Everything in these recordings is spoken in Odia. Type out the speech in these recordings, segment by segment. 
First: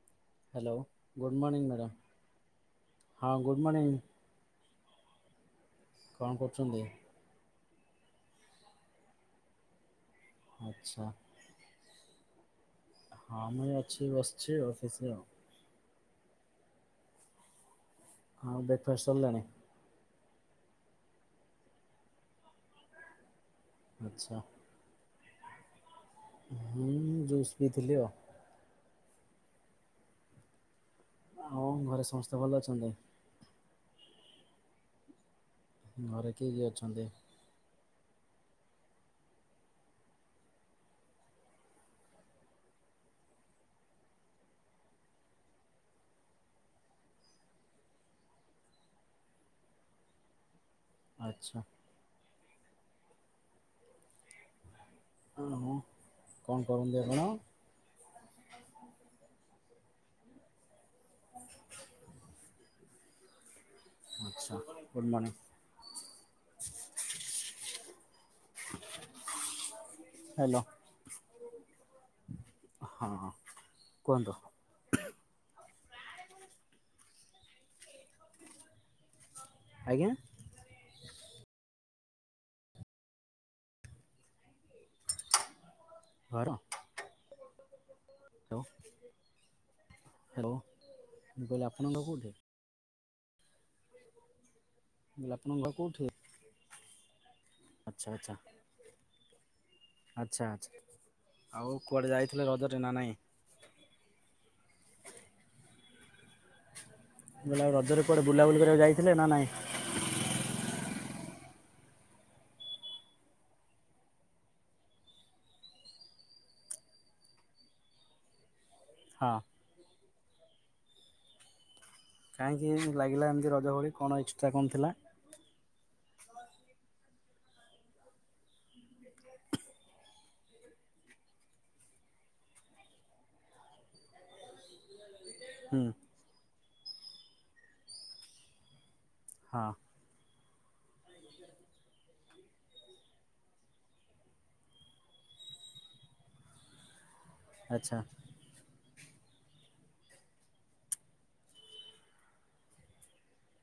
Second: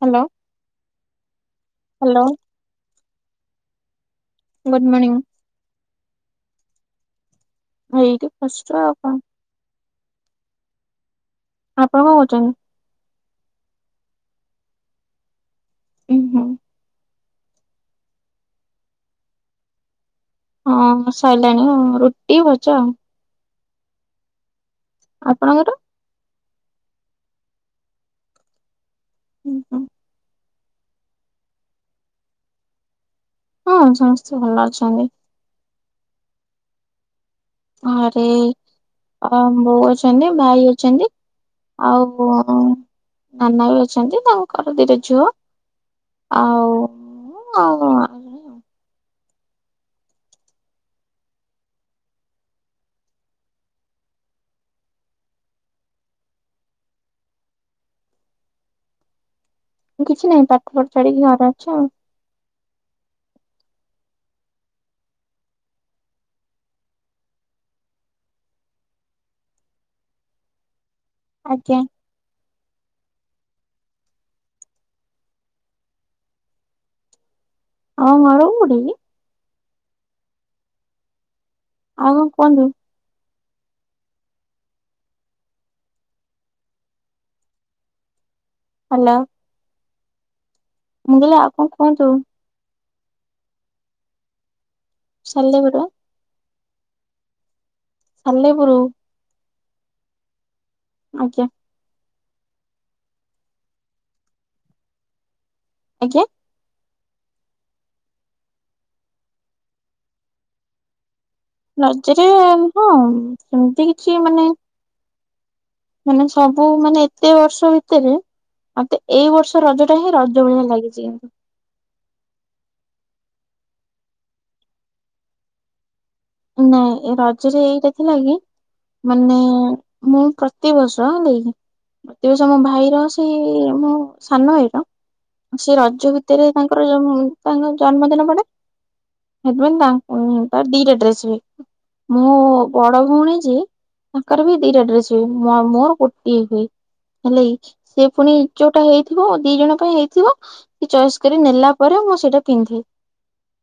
Hello hello good morning madam hello ହଁ ଗୁଡ଼୍ ମର୍ନିଙ୍ଗଂ ଗୁଡ଼୍ ମର୍ନଙ୍ଗଂ କଣ କରୁଛନ୍ତି। ଏଇଠି ବସିଚୁ ଆଉ କଣ ଆଚ୍ଛା ଆପଣ କଣ କହୁଛନ୍ତି? ହଁ ମୁଁ ଅଛି ବସିଛି ଆଉ ଅଫିସରେ। ହୁଁ ହୁଁ ଆଉ ବ୍ରେକ୍ଫାଷ୍ଟ୍ ସରିଲାଣି? ହଁ ସରିଲାଣି ହ ରୁଟି ଭଜା ଆଉ। ଆଚ୍ଛା ଆପଣଙ୍କର? ହୁଁ ଜୁସ୍ ପିଇ ଥିଲି ଆଉ। ହୁଁ ହୁଁ ଆଉ ଘରେ ସମସ୍ତେ ଭଲ ଅଛନ୍ତି? ହଁ ସମସ୍ତେ ଭଲ ଅଛନ୍ତି। ଘରେ କିଏ କିଏ ଅଛନ୍ତି? ଘରେ ଅ ବୋଉ ଅଛନ୍ତି ଭାଇ ଅଛନ୍ତି ଆଉ ନାନା ବି ଅଛନ୍ତି ତାଙ୍କର ଦିଟା ଝିଅ। ଆଉ ଉଁ ଆଉ ଆଚ୍ଛା ଆଉଁ କଣ କରନ୍ତି ଆପଣ? କିଛି ନାହିଁ ପାଠପଢି ଛାଡିକି ଘରେ ଅଛି ଆଉ। ଆଚ୍ଛା [unintelligible] ହ୍ୟାଲୋ ଆଜ୍ଞା ହଁ ହଁ କୁହନ୍ତୁ। ଆପଣଙ୍କ ଘର କୋଉଠି କି? ଆଜ୍ଞା ଆଉ କଣ କୁହନ୍ତୁ? ଘର ହ୍ୟାଲୋ ହ୍ୟାଲୋ ହ୍ୟାଲୋ, ମୁଁ ଆଉ କଣ କହିଲି ଆପଣଙ୍କ କୁହନ୍ତୁ କୋଉଠି? ମୁଁ କହିଲି ଆପଣଙ୍କ ଘର ସାଲେପୁର କୋଉଠି? ଆଚ୍ଛା ଆଚ୍ଛା, ସାଲେପୁର ଆଚ୍ଛା ଆଚ୍ଛା ଆଜ୍ଞା ଆଉ କୁଆଡ଼େ ଯାଇଥିଲେ ରଜରେ ନା ନାହିଁ? ଆଜ୍ଞା ମୁଁ କହିଲି ଆଉ ରଜରେ କୁଆଡେ ବୁଲାବୁଲି କରିବାକୁ ଯାଇଥିଲେ ନା ନାଇଁ? ରଜରେ ହଁ ସେମିତି କିଛି ମାନେ ମାନେ ସବୁ ମାନେ ଏତେ ବର୍ଷ ଭିତେରେ ଆତେ ହଁ। ଏଇ ବର୍ଷ ରଜ ଟା ହିଁ ରଜ ଭଳିଆ ଲାଗିଛି। କାହିଁକି ଲାଗିଲା ଏମିତି ରଜଭଳି କଣ ଏକ୍ସଟ୍ରା କଣ ଥିଲା? ନାଇଁ ଏ ରଜରେ ଏଇଟା ଥିଲା କି, ମାନେ ମୁଁ ପ୍ର ତିବର୍ଷ ହେଲାକି ପ୍ରତିବର୍ଷ ମୋ ଭାଇର ସେଇ ମୋ ସାନ ଭାଇର ସେ ହୁଁ ରଜ ଭିତେରେ ତାଙ୍କର ଜମ ତାଙ୍କର ଜନ୍ମଦିନ ପଡେ, ହଁ ହେଥିପାଇଁ ତାଙ୍କ ଉଁ ତାର ଦିଟା ଡ୍ରେସ ହୁଏ। ମୋ ବଡ ଭଉଣୀ ଯିଏ ତାଙ୍କର ବି ଦିଟା ଡ୍ରେସ ହୁଏ। ମ ମୋର ଗୋଟିଏ ହୁଏ ହେଲାକି ଆଚ୍ଛା ସିଏ ପୁଣି ଯୋଉଟା ହେଇଥିବ ଦି ଜଣ ପାଇଁ ହେଇଥିବ କି ଚଏସ୍ କରି ନେଲା ପରେ ମୁଁ ସେଇଟା ପିନ୍ଧେ।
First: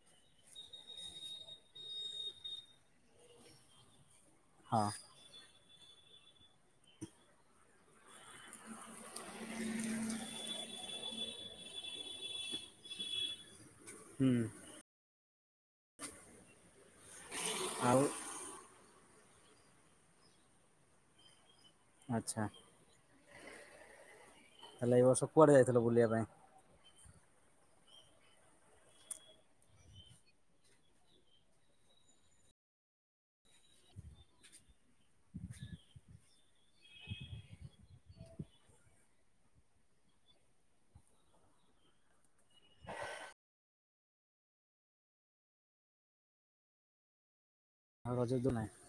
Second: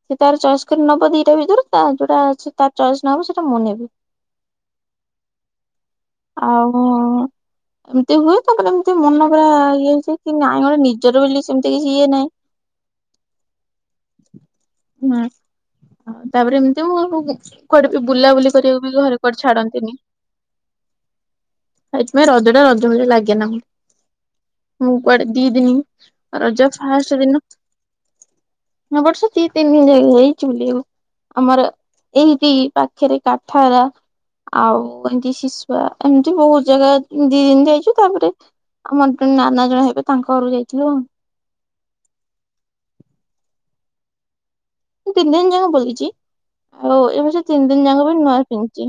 ସେ ତାର ଚଏସ୍ କରି ନବ ଦିଟା ଭିତରୁ ତା ଯୋଉଟା ତାର ଚଏସ୍ ନହବ ସେଇଟା ମୁଁ ନେବି। ହଁ ଆଉ ଏମିତି ହୁଏ ତାପରେ ଏମିତି ମନ ପୁରା ଇଏ ହେଇଯାଏ କି ନାଇଁ ଗୋଟେ ନିଜର ବେଲି ସେମିତି କିଛି ଇଏ ନାଇଁ। ହୁଁ ହୁଁ ତାପରେ ଏମିତି ମୁଁ କୁ କୁଆଡେ ଆଉ ବି ବୁଲାବୁଲି କରିଆକୁ ବି ଘରେ କୁଆଡେ ଛାଡନ୍ତିନି, ସେଥିପାଇଁ ଆଚ୍ଛା। ରଜ ଟା ର ଜ ଭଳି ଲାଗେନା। ତାହେଲେ ମୁଁ ଏଇ ବର୍ଷ କୁଆଡେ ଦି କୁଆଡ଼େ ଦିନି ଯାଇଥିଲ ବୁଲିବା ପାଇଁ? ରଜ ଫାଷ୍ଟ ଦିନ ବର୍ଷ ଦି ତିନି ଜାଗ ଏଇ ଚୁଲି ଆଉ ଆମର ଏଇଟି ପାଖେରେ କାଠର ଆଉ ଏମତି ଶିଶୁଆ ଏମିତି ବହୁତ ଜାଗା ଦି ଦିନି ଯାଇଛୁ ତାପରେ ଆମର ଜଣେ ନାନା ଜଣେ ହେବେ ତାଙ୍କ ଘରୁକୁ ଯାଇଥିଲୁ ଆଉ। ତିନି ଦିନି ଯାକ ବୁଲିଛି ଆଉ ଏ ବର୍ଷ ତିନି ଦିନି ଯାକ ଆଉ ବି ରଜ ନୂଆ ଦୋ ନାହିଁ ପିନ୍ଧିଛି।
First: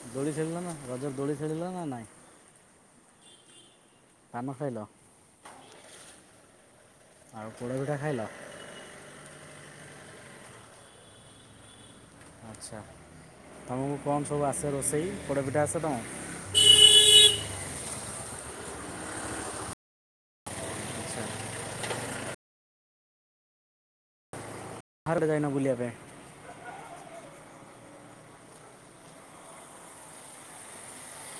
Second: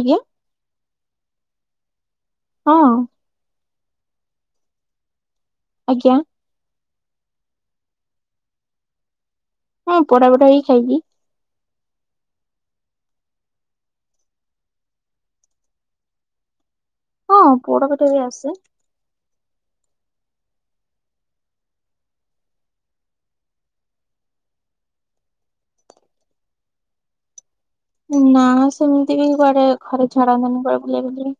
ଆଜ୍ଞା ଦୋଳି ଖେଳିଲ ନା ରଜ ଦୋଳି ଖେଳିଲ ନା ନାଇଁ? ହଁ ହଁ। ପାନ ଖାଇଲ? ଆଜ୍ଞା। ଆଉ ପୋଡପିଠା ଖାଇଲ? ହଁ ପୋଡପିଠା ବି ଖାଇଛି। ଆଚ୍ଛା। ତୁମକୁ କଣ ସବୁ ଆସେ ରୋଷେଇ ପୋଡ଼ ପିଠା ଆସେ ତମକୁ? ହଁ ପୋଡପିଠା ବି ଆସେ। ଆଚ୍ଛା। ବାହାରକୁ ଯାଇନ ବୁଲିବା ପାଇଁ? ନା ସେମିତି ବି କୁଆଡେ ଘରେ ଛାଡ଼ନ୍ତିନି କୁଆଡେ ବୁଲିବାକୁ ଯି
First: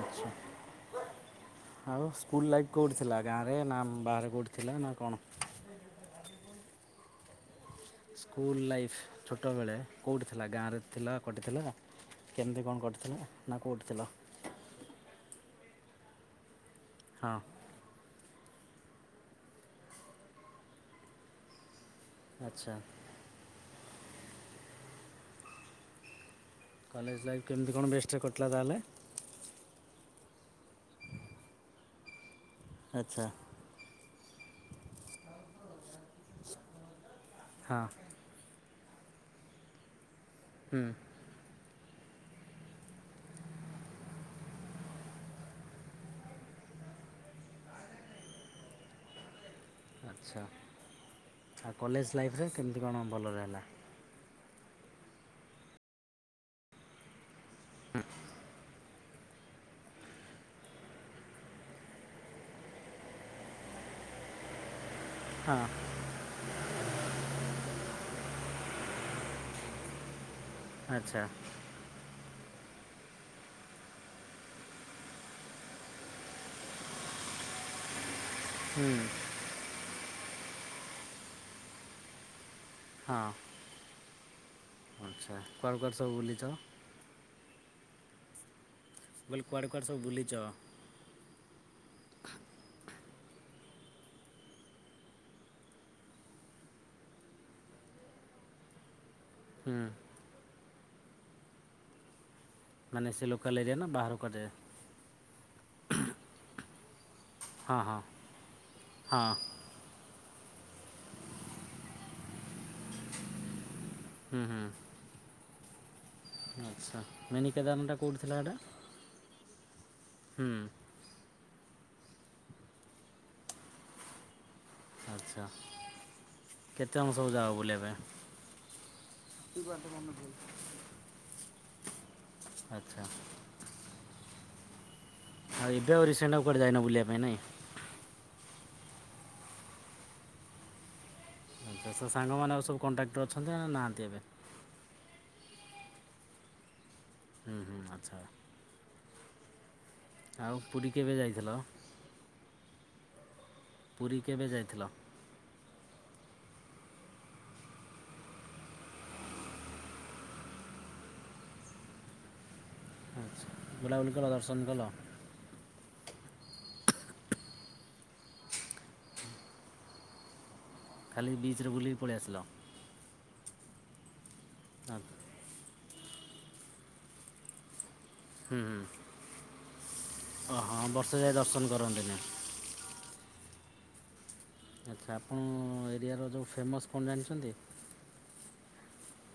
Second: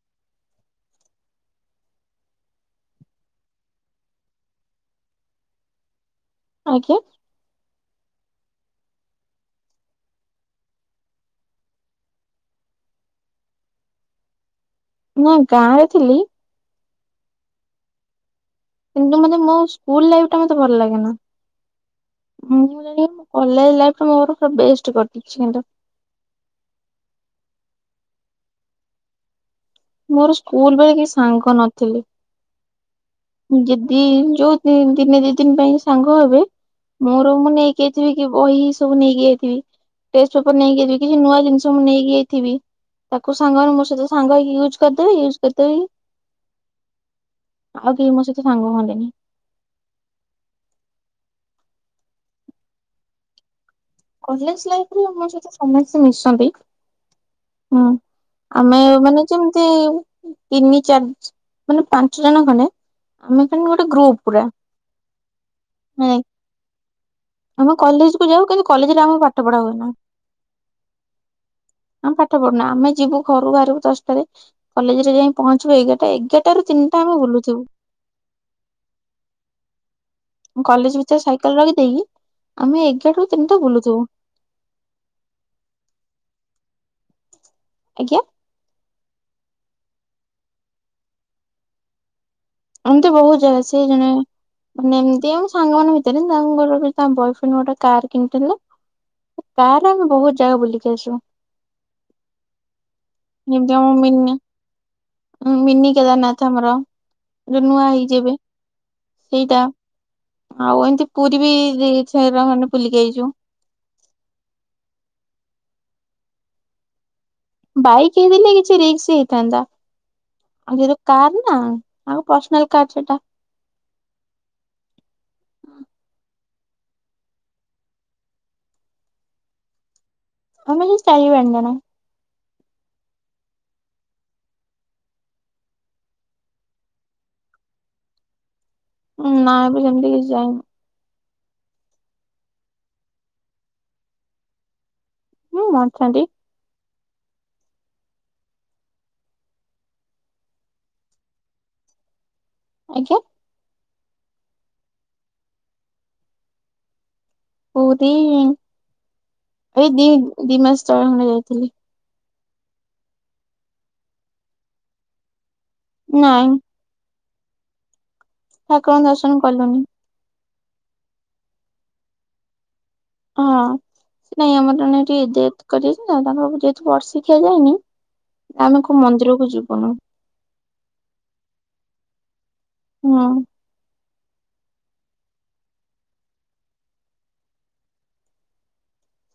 ଆଚ୍ଛା। ଆଉ ସ୍କୁଲ ଲାଇଫ୍ କଉଠି ଥିଲା ଗାଁରେ ନା ବାହାରେ କଉଠି ଥିଲା ନା କଣ? [inaudible] ଆଜ୍ଞା। ସ୍କୁଲ ଲାଇଫ୍ ଛୋଟବେଳେ କଉଠି ଥିଲା ଗାଁରେ ଥିଲା କଟି ଥିଲା କେମତି କଣ କଟିଥିଲା ନା କଉଠି ଥିଲ? ନା ଗାଁରେ ଥିଲି। ହଁ। କିନ୍ତୁ ମତେ ମୋ ସ୍କୁଲ ଲାଇଫ ମତେ ଭଲ ଲାଗେନା। ଆଚ୍ଛା କଲେଜ ଲାଇଫ୍ଟା ମୋର ପୁରା ବେଷ୍ଟ କଟିଛି କିନ୍ତୁ। କଲେଜ ଲାଇଫ୍ କେମିତି କଣ ବେଷ୍ଟ୍ରେରେ କଟିଲା ତାହାଲେ? ମୋର ସ୍କୁଲ ବେଳେ କେହି ସାଙ୍ଗ ନଥିଲେ। ଆଚ୍ଛା। ଯଦି ଯୋଉ ଦିନେ ଦି ଦିନ ପାଇଁ ସାଙ୍ଗ ହେବେ ମୋର ମୁଁ ହଁ ନେଇକି ଆଇଥିବି ଇଏ ବହି ସବୁ ନେଇକି ଯାଇଥିବି, ଟେଷ୍ଟପେପର ହୁଁ ନେଇକି ଯାଇ କିଛି ନୂଆ ଜିନିଷ ମୁଁ ନେଇକି ଯାଇଥିବି ତାକୁ ସାଙ୍ଗମାନେ ମୋ ସହିତ ସାଙ୍ଗ ହେଇକି ୟୁଜ କରିଦେବେ ୟୁଜ କରିଦେଇକି। ଆଉ କେହି ମୋ ସହିତ ସାଙ୍ଗ ହୁଅନ୍ତିନି। ଆଚ୍ଛା। ଆଉ କଲେଜ ଲାଇଫରେ କେମିତି କଣ ଭଲରେ ହେଲା? କଲେଜ ଲାଇଫରେ ମୋ ସହିତ ସମସ୍ତେ ମିଶନ୍ତି। ହୁଁ। ଆମେ ମାନେ ଯେମିତି ତିନି ଚାରି ମାନେ ପାଞ୍ଚଜଣ ଖଣ୍ଡେ ଆମେମାନେ ଗୋଟେ ଗ୍ରୁପ ପୁରା। ହଁ। ନାଇଁ ଆମେ କଲେଜ କୁ ଯାଉ କିନ୍ତୁ କଲେଜରେ ଆମର ପାଠ ପଢା ହୁଏନା। ଆଚ୍ଛା। ଆମେ ପାଠ ପଢୁନା ଆମେ ଯିବୁ ଘରୁ ବାହାରିବୁ ଦଶଟାରେ। କଲେଜରେ ଯାଇ ପହଞ୍ଚିବୁ ଏଗାରଟା ଏଗାରଟାରୁ ତିନିଟା ଆମେ ବୁଲଥିବୁ। ହୁଁ। ମୁଁ କଲେଜ ଭିତରେ ସାଇକେଲ ରଖିଦେଇକି ଆମେ ହଁ ଏଗାରାରୁୁ ତିନିଟା ବୁଲୁଥୁବୁ। ଆଚ୍ଛା କୁଆଡ଼େ କୁଆଡ଼େ ସବୁ ବୁଲିଛ? ଆଜ୍ଞା। ମୁଁ କହିଲି କୁଆଡେ କୁଆଡ଼େ ସବୁ ବୁଲିଚ? ଏମତି ବହୁତ ଜାଗା ସିଏ ଜଣେ ମାନେ ଏମତି ଆମ ସାଙ୍ଗମାନଙ୍କ ଭିତରେ ତାଙ୍କର ତା ବଏଫ୍ରେଣ୍ଡ ଗୋଟେ କାର କିଣିଥିଲା। ହୁଁ କାରରେ ଆମେ ବହୁତ ଜାଗା ବୁଲିକି ଆସୁ। ମାନେ ସେ ଲୋକାଲ୍ ଯେମତି ଏରିଆ ନା ଆମ ବାହାର ମିିନି କୁଆଡ଼େ ମିିନି କେଦାରନାଥ ଆମର। ଯୋଉ ହଁ ନୂଆ ହଁ ହେଇଛି ଏବେ ହଁ ସେଇଟା। ଆଉ ଏମିତି ପୁରୀ ବି ଦି ଛେର ଖଣ୍ଡେ ବୁଲିକି ଆଇଛୁ। ହୁଁ ହୁଁ। ଆଚ୍ଛା। ମିନି କେଦାରନାଥଟା ବାଇକ୍ କେଉଁଠି ଥିଲା ହେଇଥିଲେ ଏଇଟା କିଛି ରିକ୍ସ ହେଇଥାନ୍ତା। ହୁଁ ଆଉ ଯେହେ- କାର୍ ନା ତାଙ୍କ ପର୍ସନାଲ କାର୍ ସେଟା। ଆଚ୍ଛା କେତେ ଜଣ ସବୁ ଯାଅ ବୁଲିବା ପାଇଁ? ଯୁଆଡେ ମନ କରୁ। ଆମେ ସେଇ ଚାରି ପାଞ୍ଚ ଜଣ। ଆଚ୍ଛା। ଆଉ ଏବେ ଆଉ ରିସେଣ୍ଟ ଆଉ କୁଆଡେ ବୁଲିବାକୁ ଯାଇନ ବୁଲିବା ପାଇଁ ନାଇଁ। ଉଁ ନାଁ ଏବେ ସେମିତି କିଛି ଯାଇନି। ଆଛା ସେ ସାଙ୍ଗମାନେ ଆଉ ସବୁ କଣ୍ଟାକ୍ଟରେ ଅଛନ୍ତି ନା ନାହାନ୍ତି ଏବେ? ହୁଁ ଅଛନ୍ତି। ହୁଁ ହୁଁ ଆଚ୍ଛା। ଆଉ ପୁରୀ କେବେ ଯାଇଥିଲ? ଆଜ୍ଞା। ପୁରୀ କେବେ ଯାଇଥିଲ? ପୁରୀ ଏଇ ଦି ଦି ମାସ ତଳେ ଖଣ୍ଡେ ଯାଇଥିଲି। ଆଚ୍ଛା। ବୁଲାବୁଲି କଲ ଦର୍ଶନ କଲ। ନାଇଁ। ଠାକୁରଙ୍କ ଦର୍ଶନ କଲୁନି। ଖାଲି ବିଚରେ ବୁଲିକି ପଳି ଆସିଲ। ହଁ ସେ ନାଇଁ ଆମର ଜଣେ ଆଚ୍ଛା। ଏଠି ଡେଥ୍ କରାଯାଇଛି ନା ତାଙ୍କର ଯେହେତୁ ବର୍ଷିକିଆ ଯାଇନି। ଆମେ କୋଉ ମନ୍ଦିର କୁ ଯିବୁନୁ। ଅ ହଁ ବର୍ଷେ ଯାଇ ଦର୍ଶନ କରନ୍ତିନି। ହୁଁ। ଆଚ୍ଛା ଆପଣଙ୍କ ଏରିଆର ଯୋଉ ଫେମସ୍ କଣ ଜାଣିଛନ୍ତି?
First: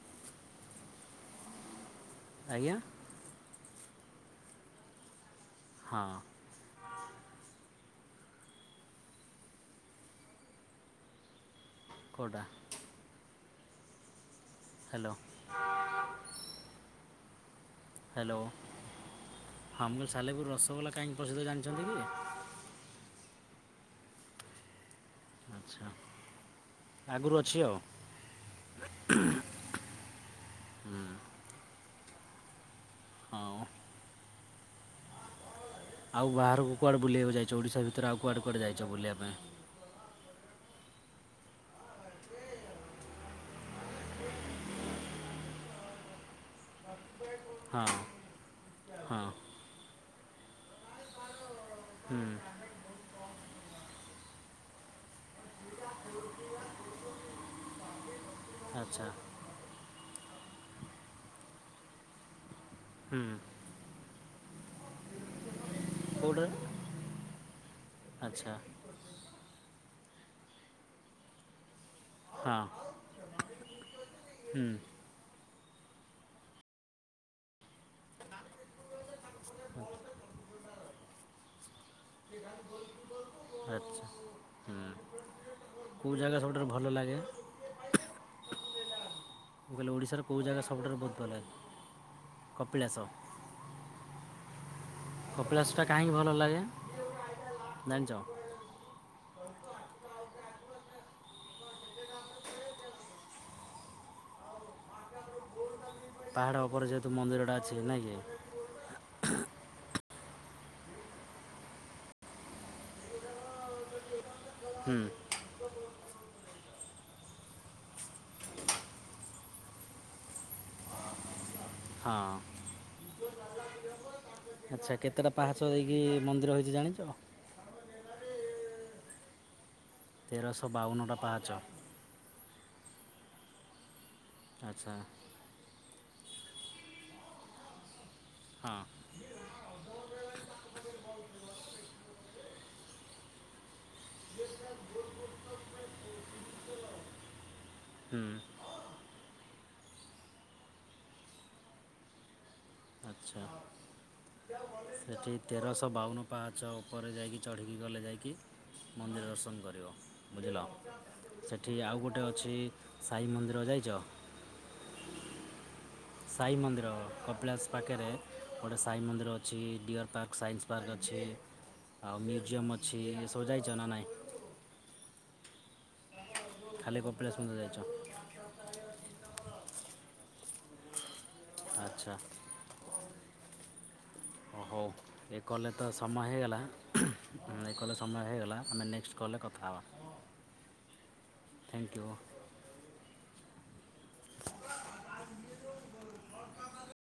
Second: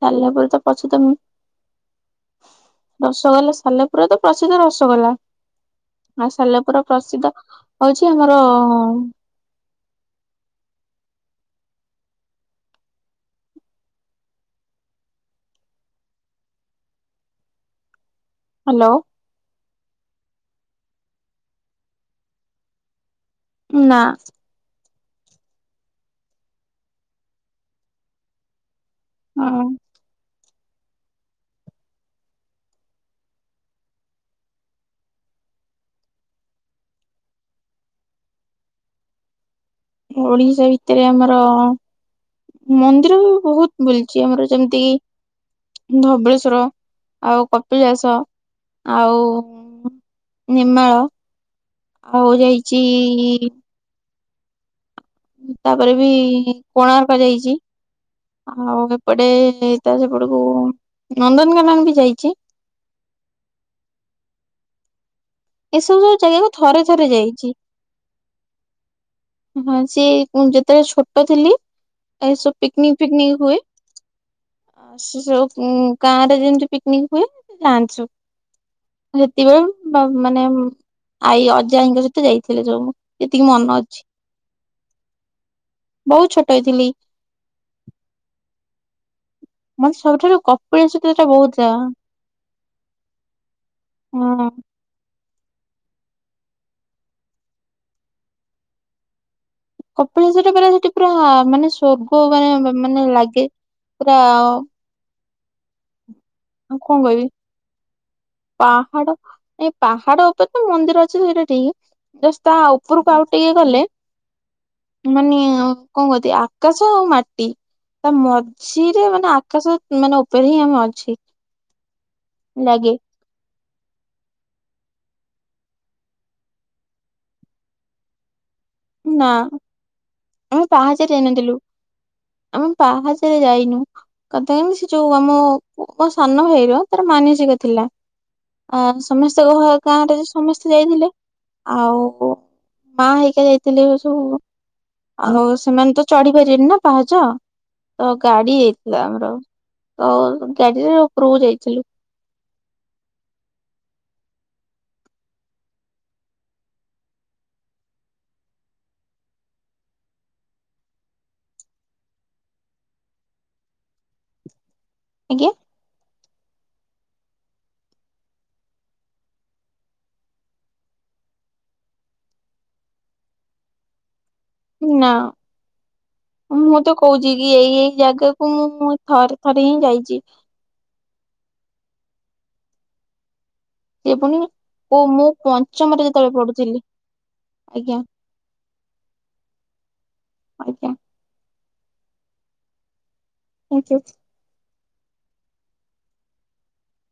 ସାଲେପୁର ତ ପ୍ରସିଦ୍ଧ ନୁହେଁ। ଆଜ୍ଞା। ରସଗୋଲା ସାଲେପୁର ତ ପ୍ରସିଦ୍ଧ ରସଗୋଲା ହଁ ଆଉ ସାଲେପୁର ପ୍ରସିଦ୍ଧ ହଉଛି ଆମର କୋଉଟା? ହାଲୋ। ହାଲୋ। ହାଲୋ। ଆମ ସାଲେପୁର ରସଗୋଲା କାହିଁକି ପ୍ରସିଦ୍ଧ ଜାଣିଛନ୍ତି କି? ନା। ଆଚ୍ଛା। ଆଗରୁ ଅଛି ଆଉ। ହଁ। ହୁଁ ହଁ। ଆଉ ବାହାରକୁ କୁଆଡ଼େ ବୁଲିବାକୁ ଯାଇଛ, ଓଡିଶା ଭିତରେ ଆଉ କୁଆଡେ କୁଆଡେ ଯାଇଛ ବୁଲିବା ପାଇଁ? ଓଡିଶା ଭିତରେ ଆମର ମନ୍ଦିର ମୁଁ ବୋହୁତ୍ ବୁଲିଛି ଆମର ଯେମିତି କ ଧବଳେଶ୍ଵର ଆଉ ହଁ କପିଳାସ ଆଉ ହଁ ନିର୍ମାଳ ହୁଁ ଆଉ ଯାଇଛି ତାପରେ ବି କୋଣାର୍କ ଯାଇଛି [unintelligible] ଆଉ ଆଚ୍ଛା ଏପଟେ ତା ସେପଟକୁ ନନ୍ଦନକାନକ ବି ଯାଇଛି। ହୁଁ। ଏସବୁ ସବୁ କେଉଁଟା ଜାଗାକୁ ଥରେ ଥରେ ଯାଇଛି। ଆଚ୍ଛା। ହଁ ସିଏ ଯେତେବେଳେ ଛୋଟ ଥିଲି ଏସବୁ ହଁ ପିକ୍ ନିକ୍ ଫିକ୍ ନିକ୍ ହୁଏ। ହୁଁ ସେ ସବୁ ଗାଁ ରେ ଯେମତି ପିକ୍ ନିକ୍ ହୁଏ ଯାଆନ୍ତି ସବୁ। ସେତିବେଳେ ବା ମାନେ ଆଈ ଅଜାଙ୍କ ସହିତ ଯାଇଥିଲେ ଯୋଉ ସେତିକି ମନେ ଅଛି। ଆଚ୍ଛା ହୁଁ କୋଉ ବହୁତ ଜାଗା ଛୋଟ ସବୁଠାରୁ ହେଇଥିଲି। ଭଲ ଲାଗେ? ମୁଁ କହିଲି ମାତେ ଓଡ଼ିଶାର ସବୁଠାରୁ କେଉଁ ଜାଗା ସବୁଠାରୁ କପିଳାସ ବହୁତ ଟିକେ ଭଲ ଲାଗେ ବୋହୁତ୍ ଯା ହଁ। କପିଳାଶଟା କାହିଁକି ଭଲ ଲାଗେ ଜାଣିଛ? କପିଳାସ ଟା ପରା ସେଠି ପୁରା ମାନେ ସ୍ଵର୍ଗ ମାନେ ମାନେ ଲାଗେ। ପୁରା ପାହାଡ଼ ଉପରେ କଣ ଯେହେତୁ କହିବି ମନ୍ଦିରଟା ଅଛି। ନାଇଁ କି? ପାହାଡ ଏଇ ପାହାଡ ଉପରେ ତ ମନ୍ଦିର ଅଛି ସେଇଟା ଠିକ୍ ଜଷ୍ଟ ତା ଉପରକୁ ଆାଉ ଟିକେ ଗଲେ ହୁଁ ମାନେ କଣ କୁହତି ଆକାଶ ଆଉ ମାଟି ତା ମଝିରେ ମାନେ ଆକାଶ ମାନେ ଉପରେ ହିଁ ଆମେ ଅଛି। ହଁ। ଲାଗେ। ନ [inaudible] ଆଚ୍ଛା କେତେଟା ପାହାଚ ଦେଇକି ମନ୍ଦିର ହେଇଛି ଜାଣିଛ? [inaudible] ନା ଆମେ ତେରଶହ ପାହାଚରେ ବାଉନଟା ପାହାଚ ଯାଇନଥିଲୁ। ଆମେ ପାହାଚରେ ଯାଇନୁ କଥା ହୋଉଛି ଆଚ୍ଛା ଯୋଉ ଆମ ମୋ ସାନ ଭାଇର ତାର ମାନସିକ ଥିଲା। ଆ ହଁ ସମସ୍ତଙ୍କ ଗାଁରେ ସମସ୍ତେ ଯାଇଥିଲେ। ଆଉ ମା ହେଇକା ଯାଇଥିଲେ ସବୁ। ଆଉ ସେମାନେ ତ ଚଢି ପାରିବେନି ନା ପାହାଚ ତ ହୁଁ ଗାଡି ଆମର ଆଉ ଗାଡିରେ ଉପରକୁ ଯାଇଥିଲୁ। ଆଚ୍ଛା। [unintelligible] ସେଠି ତେରଶହ ବାଉନ ପାହାଚ ଉପରେ ଯାଇକି ଚଢ଼ିକି ଗଲେ ଯାଇକି। ମନ୍ଦିର ଦର୍ଶନ କରିବ। ବୁଝିଲ ସେଠି ଆଉ ଗୋଟେ ଅଛି ସାଇ ମନ୍ଦିର ଯାଇଛ? ଆଜ୍ଞା? ସାଇ ମନ୍ଦିର କପିଳାସ ପାଖରେ ଗୋଟିଏ ସାଇ ମନ୍ଦିର ଅଛି ଡିଅର୍ ପାର୍କ ସାଇନ୍ସ ପାର୍କ ଅଛି। ଆଉ ମ୍ୟୁଜିୟମ୍ ଅଛି ଏ ସବୁ ଯାଇଛ ନା ନାଇଁ? ନା ମୁଁ ତ ଖାଲି କହୁଚି କପିଳାସ କି ମନ୍ଦିର ଏଇ ଯାଇଛ ଏଇ ଜାଗା ମୁଁ ଥରେ ଥରେ ହିଁ ଯାଇଚି। ଆଚ୍ଛା। ସେ ପୁଣି ହଉ ଓ ମୁଁ ଏ କଲ ରେ ତ ପଞ୍ଚମରେ ସମୟ ଯେତେବେଳେ ହେଇଗଲା। ପଢୁଥିଲି ଏ କଲେ ଆଜ୍ଞା ସମୟ ହେଇଗଲା ଆମେ ନେକ୍ସଟ୍ କଲ ରେ କଥା ହବା। ଆଜ୍ଞା। Thank you. Thank you